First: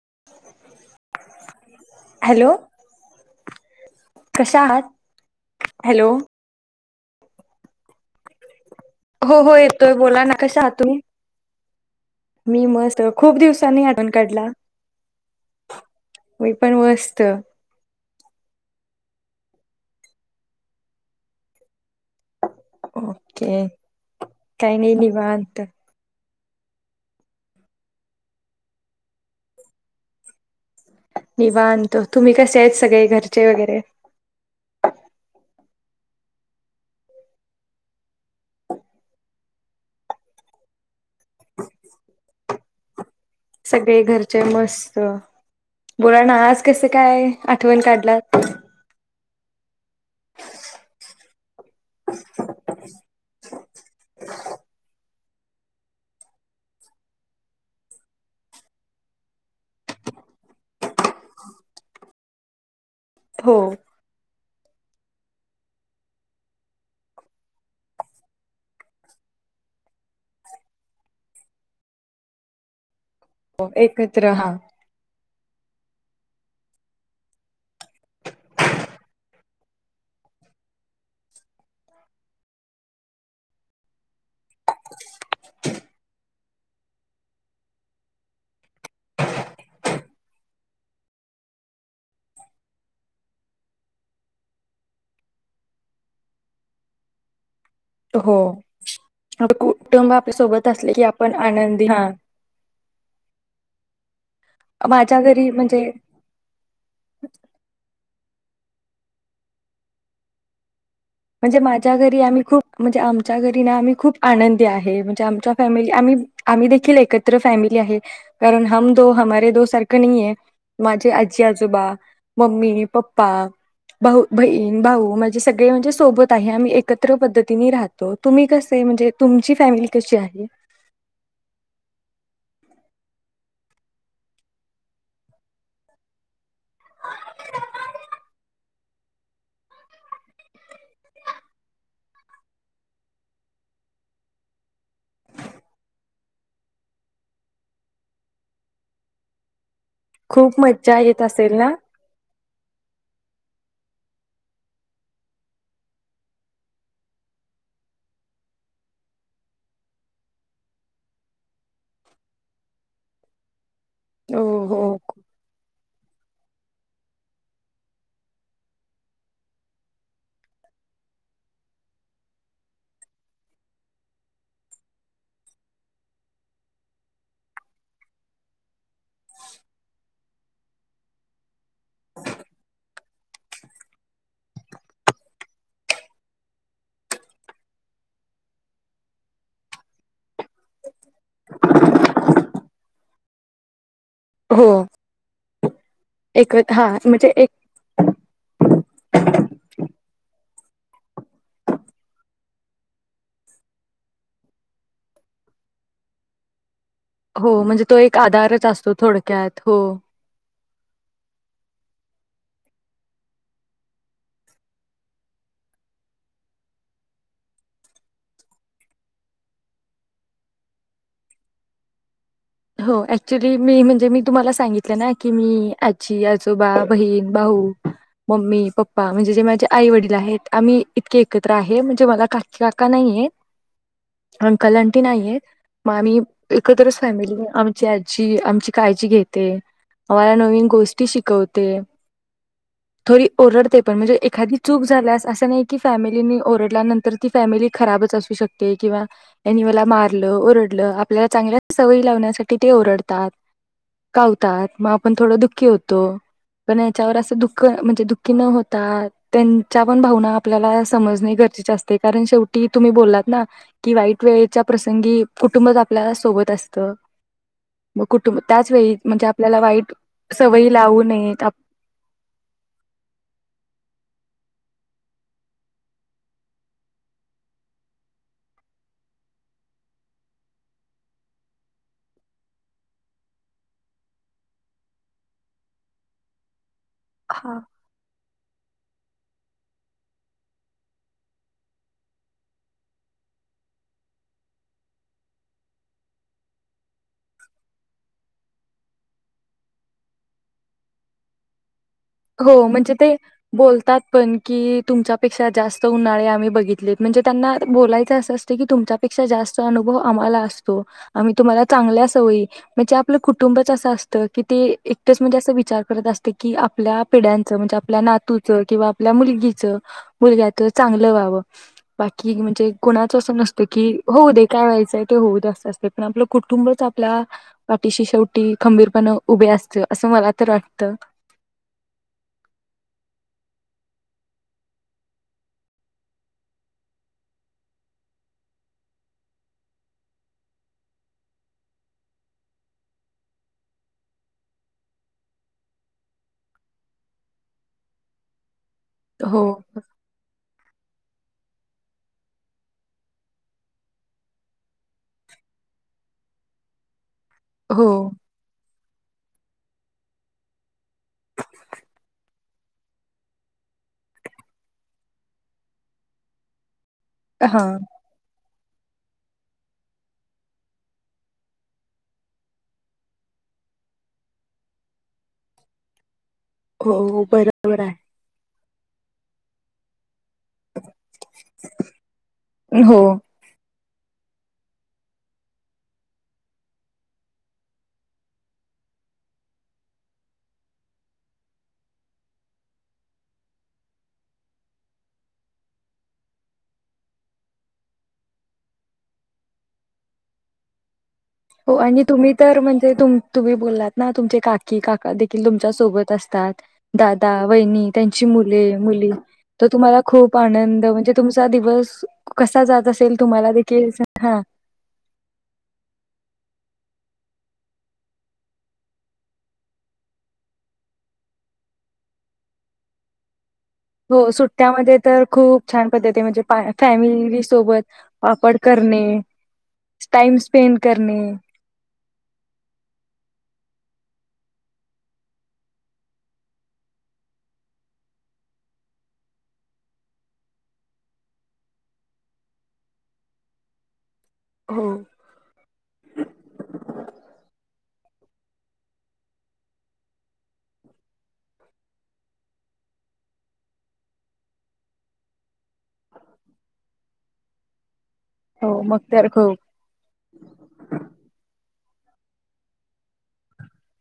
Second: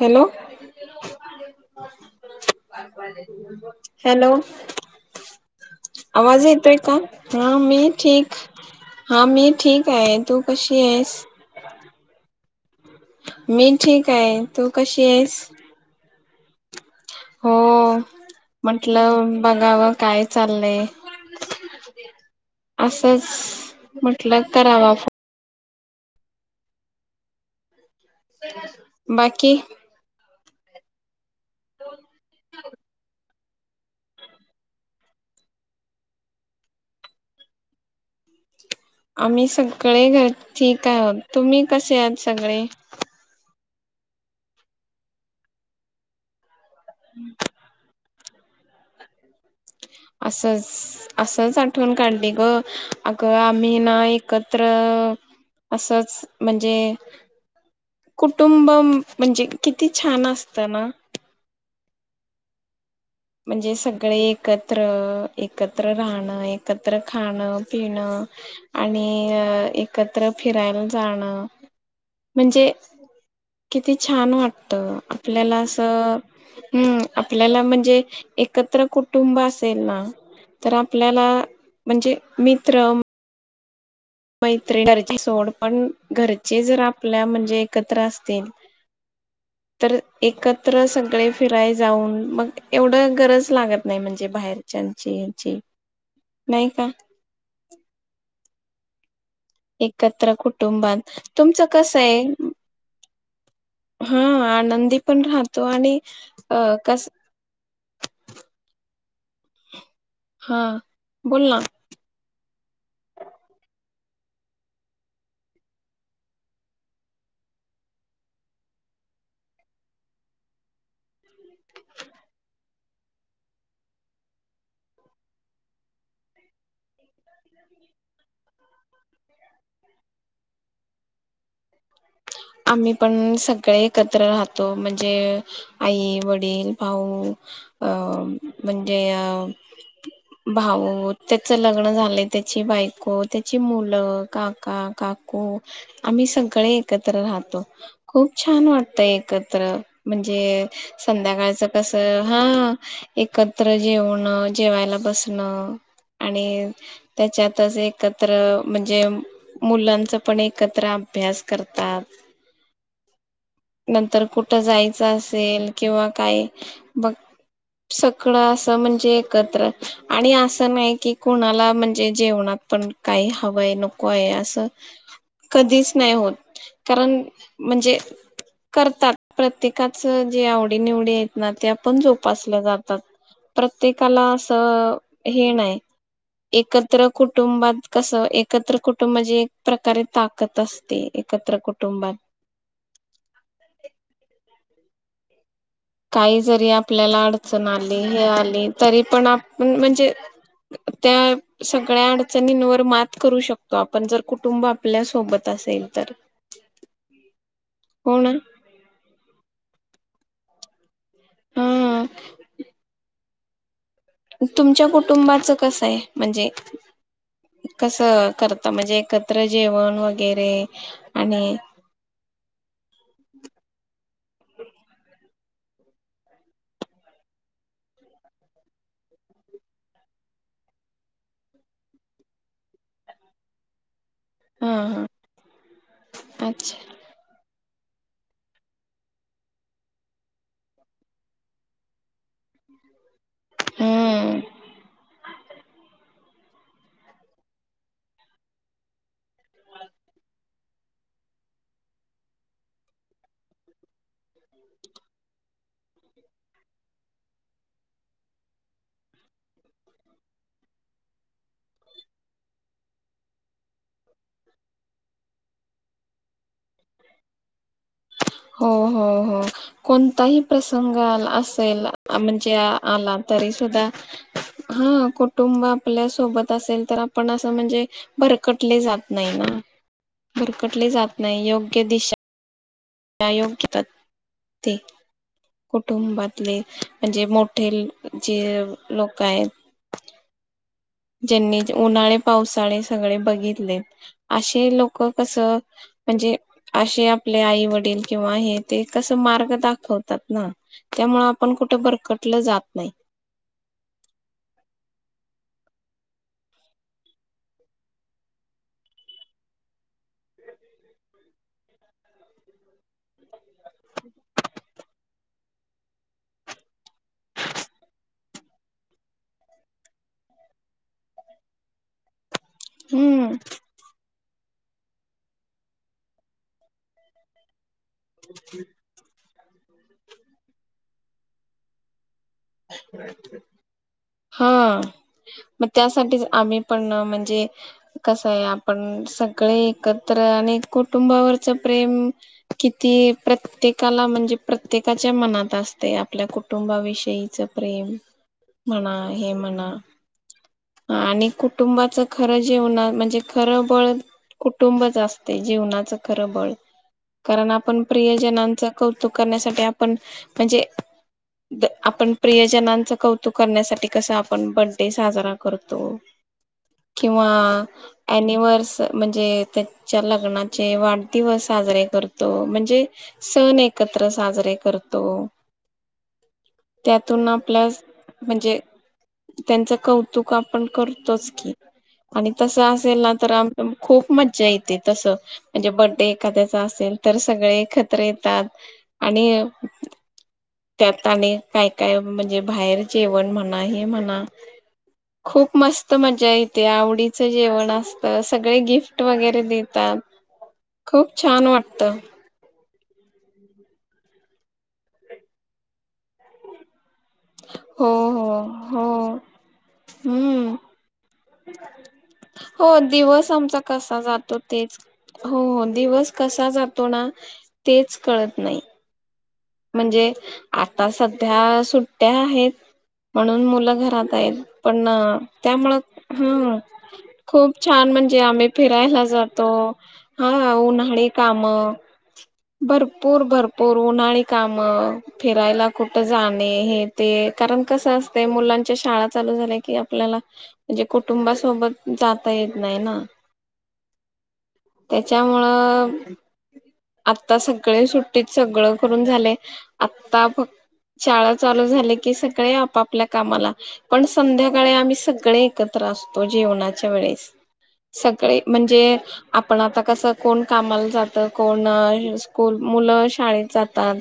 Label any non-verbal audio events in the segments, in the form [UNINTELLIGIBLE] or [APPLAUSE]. Hello hello hello कशा आहात hello आवाज येतोय? का ह हां मी ठीक हा हो मी हो ठीक येतोय आहे. बोला ना तू कशा आहात कशी तुम्ही आहेस? [INAUDIBLE] मी मस् मी ठीक हाय तू कशी हाइस. [UNINTELLIGIBLE] पण वस होओ म्हटलं. बघावं काय चाललंय असंच ओके म्हटलं काही नाही करावा फो - - निवांत बाकी निवांत तुम्ही कसे आहेत सगळे घरचे वगैरे आम्ही सगळे घर ठीक आहोत तुम्ही कसे हात सगळे? सगळे घरचे मस्त बोळाना आज कसं काय आठवण काढलात [UNINTELLIGIBLE] असचं असच आठवण काढली गं. अगं आम्ही ना एकत्र असच म्हणजे कुटुंब म्हणजे किती छान असत ना. हो म्हणजे सगळे एकत एकत्र राहणं एकत्र खाणं पिणं आणि एकत्र फिरायला जाणं म्हणजे हो किती एकत्र छान हा वाटत आपल्याला अस अं उं आपल्याला म्हणजे एकत्र कुटुंब तेच ना तर आपल्याला म्हणजे मित्र मैत्री करायची सोड पण घरचे जर आपल्या म्हणजे एकत्र असतील तर एकत्र सगळे फिराय जाऊन मग एवढं गरज लागत नाही म्हणजे बाहेरच्याची यांची नाही का हो आपलं कुटुंब आपल्या एकत्र सोबत असले की कुटुंबात आपण तुमचं आनंदी कस हा ये हा आनंदी माझ्या पण घरी राहतो म्हणजे आणि अ कस हां म्हणजे माझ्या घरी आम्ही खूप म्हणजे आमच्या घरीना आम्ही खूप आनंदी आहे म्हणजे आमच्या फॅमिली आम्ही आम्ही देखील एकत्र फॅमिली आहे कारण हम दो हमारे दो सारखं नाही आहे माझे आजी आजोबा मम्मी पप्पा भाऊ बहीण भाऊ माझे सगळे म्हणजे सोबत आहे आम्ही एकत्र पद्धतीने राहतो तुम्ही कसे म्हणजे तुमची फॅमिली कशी आहे आम्ही पण सगळे एकत्र राहतो म्हणजे आई वडील भाऊ अं म्हणजे अं भाऊ त्येच लग्न झालय त्येची बायको त्ये ची मुलं काका काकू आम्ही सगळे एकत् एकत्र राहतो खूप छान वाटत एकत्र म्हणजे खूप मज्जा येत असेल संध्याकाळच ना कस हा एकत्र जेवण जेवायला बसणं आणि त्याच्यातच एकत्र म्हणजे मुलांच पण एकत्र अभ्यास करत ताप नंतर हो कुठं हो जायचं अस प्रेम किंवा काय बग सगळ अस म्हणजे एकत्रआणि असं नाही कि कोणाला म्हणजे जेवणात पण काही हवंय नको आहे असं कधीच नाही होत कारण म्हणजे करतात प्रत्येकाच जे आवडी निवडी आहेत ना ते आपण जोपासल्या जातात प्रत्येकाला असं हे नाही एकत्र कुटुंबात कसं एकत्र कुटुंबाचीे एक प्रकारे ताकद असते एकत्र कुटुंबात हो काही एक जरी हा आपल्याला म्हणजे एक अडचण आली हे आली तरी पण आपण म्हणजे त्या सगळ्या अडचणींवर मात करू शकतो आपण जर कुटुंब आपल्या सोबत असेल तर हो म्हणजे तो एक हो ना आधारच असतो थोडक्यात हो. हा तुमच्या कुटुंबाचं कसं आहे? म्हणजे कस करता म्हणजे एकत्र जेवण वगैरे आणि हो ऍक्च्युली मी म्हणजे मी तुम्हाला सांगितलं ना की मी आजी आजोबा बहीण भाऊ मम्मी पप्पा म्हणजे जे माझे आई वडील आहेत आम्ही इतके एकत्र आहे म्हणजे मला काकि काका नाहीयेत. हा अंकल-अंटी हा नाहीयेत मग आम्ही अच्छा एकत्रच फॅमिली म आमची आजी आमची काळजी घेते. आम्हाला नवीन गोष्टी शिकवते. थोडी ओरडते पण म्हणजे हम्म एखादी चूक झाल्यास असं नाही की फॅमिली त्यांनि ओरडल्यानंतर ती फॅमिली खराबच असू शकते किंवा त्यांनि मला मारल ओडलं आपल्याला चांगल्या सवयी लावण्यासाठी किती ओरडतात कावतात मग आपण थोडं दुःखी होतो पण याच्यावर असं दुःख म्हणजे दुःखी न होता त्यांच्या पण भावना आपल्याला समजणे गरजेचे असते कारण शेवटी तुम्ही बोललात ना की वाईट वेळेच्या प्रसंगी कुटुंबच आपल्याला सोबत असतं. मग कुटुंब हो त्याच वेळी हो म्हणजे हो आपल्याला वाईट कोणताही सवयी प्रसंग लावू आला नयेत आप- असेल म्हणजे आला तरी सुद्धा हा कुटुंब आपल्या सोबत असेल तर आपण असं म्हणजे भरकटले जात नाही ना भरकटले जात नाही योग्य योग्य दिशा योग घेतात ते कुटुंबातले म्हणजे हा मोठे जे लोक काय ज्यांनी उन्हाळे पावसाळे सगळे बघितलेत असे लोक कसं म्हणजे असे आपले आई- वडील किंवा हे ते कसं मार्ग दाखवतात ना त्यामुळे आपण कुठे बर हो म्हणजे ते बोलतात पण की तुमच्या पेक्षा जास्त उन्हाळे आम्ही बघितलेत म्हणजे त्यांना बोलायच अस असत कि तुमच्यापेक्षा जास्त अनुभव आम्हाला असतो. आम्ही तुम्हाला चांगल्या सवयी म्हणजे आपलं कुटु कुटुंबच असं असतं कि ते ए तेच म्हणजे अस विचार करत असते की आपल्या पिढ्यांच म्हणजे आपल्या नातूच किंवा आपल्या मुलगीच, मुलग्याच चांगलं व्हावं बा कि म्हणजे कुणाच हम्म असं नसतं की होऊ दे काय व्हायचंय ते होऊ दे असं असतय पण आपलं कुटुंबच आपल्या पाठीशी शेवटी खंबीरपणा उभे असते असं मला तर वाट त हा मग त्यासाठीच आम्ही पण म्हणजे कसं आहे आपण सगळे एकत्र आणि कुटुंबावरच प्रेम किती प्रत्येकाला म्हणजे प्रत्येकाच्या मनात असते आपल्या कुटुंबाविषयी च प्रेम मणा हो हेमणा आणि कुटुंबाचं खरं जीवना म्हणजे खरं बळ कुटुंबच असते जीवनाचं खरं बळ. कारण आपण हो, प्रियजनांचं कौतुक करण्यासाठी आपण म्हणजे आपण प्रियजनांच कौतुक करण्यासाठी कसं आपण बर्डे साजरा क करतो. किंवा हां. ॲनिवर्स म्हणजे त्याच्या लग्नाचे वाढदिवस साजरे करतो. म्हणजे सण एकत्र साजरे करतो. हो, हो. त्यातुन बरोबर आपल्यास आहे. म्हणजे त्यांच कौऊ चूक आपण करतोच की आणि तस हो, असेल ना तर आपण खूप मज्जा येते तसं म्हणजे बड्डे एखाद्याचा असेल तर सगळे एकत्र येतात आणि त्यात आणि काय काय म्हणजे बाहेर जेवण म्हणा हे म्हणा. खूप मस्त मज्जा येते आवडीचं जेवण असतं सगळे गिफ्ट वगैरे देतात खूप छान हो वाटतं आणि तुम्ही तर म्हं ते तुम् तुम्ही बोललात ना तुमचे काकी काका देखील तुमच्या सोबत असतात. दादा, वहिनी हो त्यांची हो मुले, हो मुली तर तुम्हाला खूप हम्म आनंद म्हणजे तुमचा दिवस कसा हो जात असेल दिवस तुम्हाला आमचा देखील कसा जातो हां. तेच हो हो दिवस क् कसा जातो ना तेच कळत नाही. म्हणजे आता सध्या सुट्ट्या आहेत म्हणून मुलं घरात हो, आहेत पण अ सुट्ट्यामध्ये तर खूप त्यामुळं छान पद्धती म्हणजे हं पा फॅमिली खूप सोबत छान म्हणजे आम्ही वापड फिरायला करणे, जातो, टाइम हां स्पेंड उन्हाळी करणे. काम भरपूर भरपूर ऊन उन्हाळी काम, फिरायला कुठं जाणे हे ते कारण कसं असतंय मुलांच्या शाळा चालू झाल्या कि आपल्याला म्हणजे कुटुंबासोबत जाता येत नाही ना. हो, त्याच्यामुळं आता सगळे सुट् तेच सगळं करून झालय, आता फक शाळा चालू झाले की सगळे आपापल्या कामाला पण संध्याकाळी आम्ही सगळे एकत्र असतो जेवणाच्या वेळेस. सगळे हो. म्हंजे मग तर खूप आपण आता कसं कोण कामाला जात कोण अ् हम्म स्कूल मुलं शाळेत जात असतात्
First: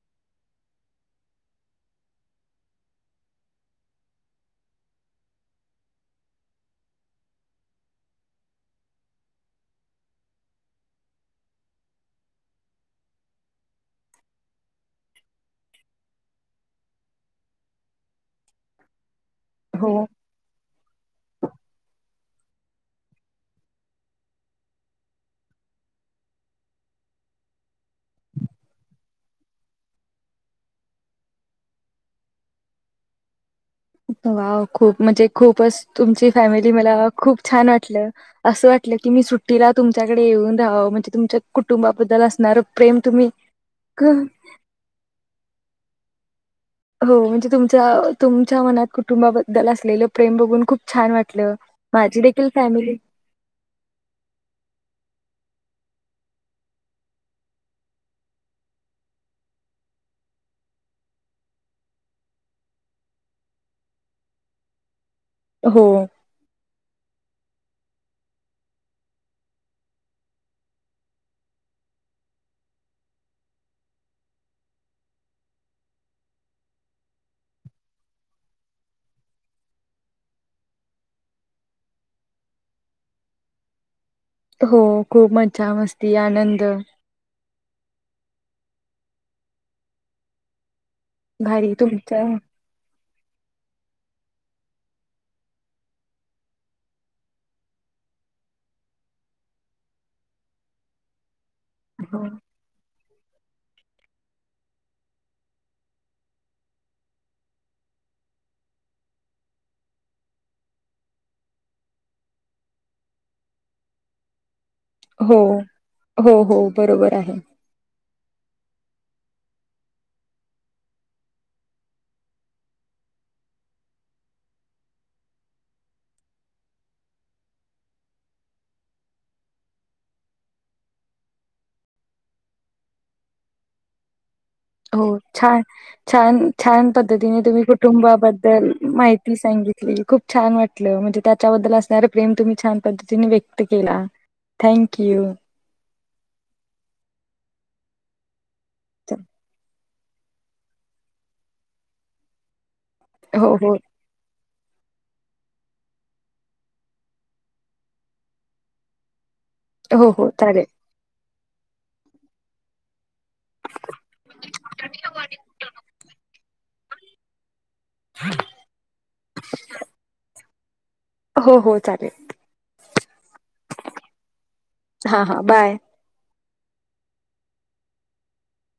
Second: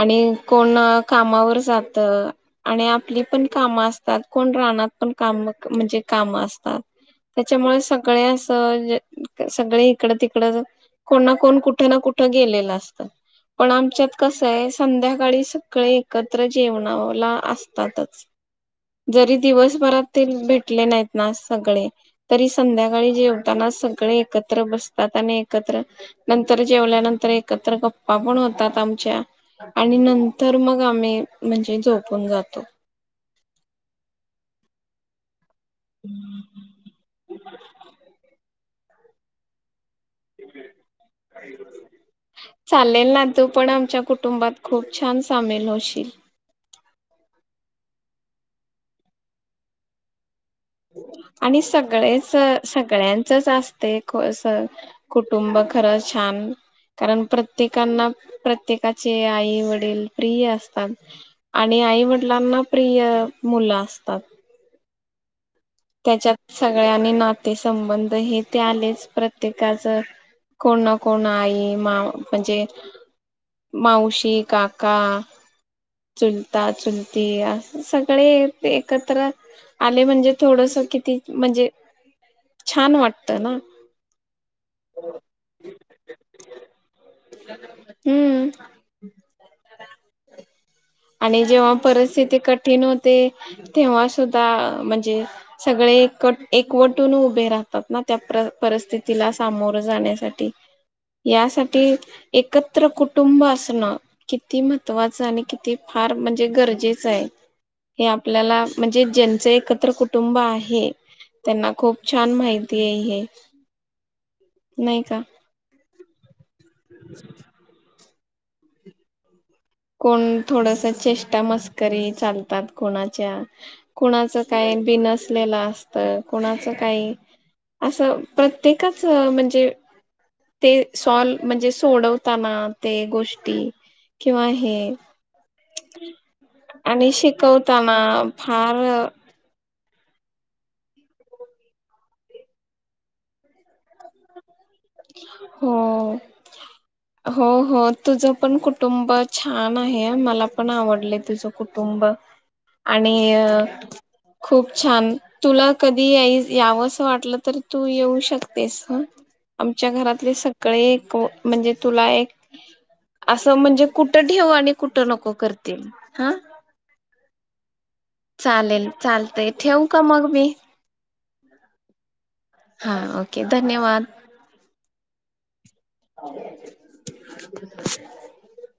आणि कोण कामावर जातं आणि आपली पण कामं असतात‌ कोण रानात पण काम म्हणजे काम असतात. त्याच्यामुळे सगळे असं सगळे इकडं तिकडं कोण ना कोण कुठे ना कुठं गेलेलं असत. पण आमच्यात कसं हाय संध्याकाळी सगळे एकत्र जेवणाला असतातच. जरी हो. दिवसभरात तेन भेटले नाहीत ना सगळे तरी संध्याकाळी जेवताना सगळे एकत्र बसतात आणि एकत्र नंतर जेवल्यानंतर एकत्र गप्पा पण हो् तात आमच्या आणि नंतर मग आम्ही म्हणजे झोपून जातो. वाव खूप म्हंजे खूपच तुमची फॅमिली मला खूप छान वाटलं. असं वाटलं की मी सुट्टीला तुमच्याकडे येऊन राहावं म्हणजे तुमच्या कुटुंबाबद्दल असणारं प्रेम चालेल ना, तुम्ही तू पण आमच्या क कुटुंबात खूप छान सामील होशील. हो म्हणजे तुमच्या तुमच्या मनात कुटुंबाबद्दल असलेलं प्रेम बघू् आणि सगळेच फॅमिली सगळ्यांचच असतयं को असं कुटुंब खरं छान कारण प्रत्येकांना प्रत्येकाचे आई वडील प्रिय असतात आणि आई वडिलांना प्रिय मुलं असतात‌. हो, त्याच्यात सगळ्यांनी ना ते संबंध हे ते आलेच. प्रत्येकाच कोण ना कोण आई माव म्हणजे मावशी, काका, चुलता, चुलती अस सगळे येत एकत्र आले म्हणजे थोडस किती म्हणजे छान वाटतं ना. हो खूप मज्जा, मस्ती, आनंद हम्म आणि जेव्हा भारी तुमच्या परस्थिती कठीण होत ते तेव्हा सुुद्धा म्हणजे सगळे एक एकवटून उभे राहतात ना त्या पर परिस्थितीला सामोरं जाण्यासाठी, यासाठी ते हो, एकत्र कुठ कुटुंब असणं किती महत्वाचं आणि किती फार म्हणजे गरजेचं आहे, हे आपल्याला म्हणजे ज्यांच एकत्र कु कुटुंब आहे, त्यांना खूप छान माहिती आहे हे. नाही का? हो, हो हो. बरोबर आहे. कोण थोडस चेष्टा मस्करी चालतात, कोणाच्या कोणाच काही बिनसलेलं असत, कोणाचं काही असं प्रत्येकाच म्हणजे ते सॉल् म्हणजे सोडवताना ते गोष्टी किंवा हे हो छान. छान-छान आणि पद्धतीने तुम्ही शिकवताना कुटुंबाबद्दल फार माहिती सांग [UNINTELLIGIBLE] खूप छान वाटलं म्हणजे त्याच्याबद्दल असणारं प्रेम तुम्ही छान पद्धतीने व्यक्त केला. थँक यू हो. हो हो तुझं. पण कुटुंब छान म हे मला पण आवडले तुझं कुटुंब. आणि हो हो खूप छान तुला कधी यावं असं वाटलं तर तू येऊ शकतेस हं. आमच्या हो हो घरातले चालेल सगळे एकव म्हणजे तुला एक असं म्हणजे कुठं ठेऊ आणि कुठं नको करतील हां. चालेल चालतंय ठेवू का मग मी? हो हो चालेल. हां ओके धन्यवाद. हां हां बाय. [INAUDIBLE]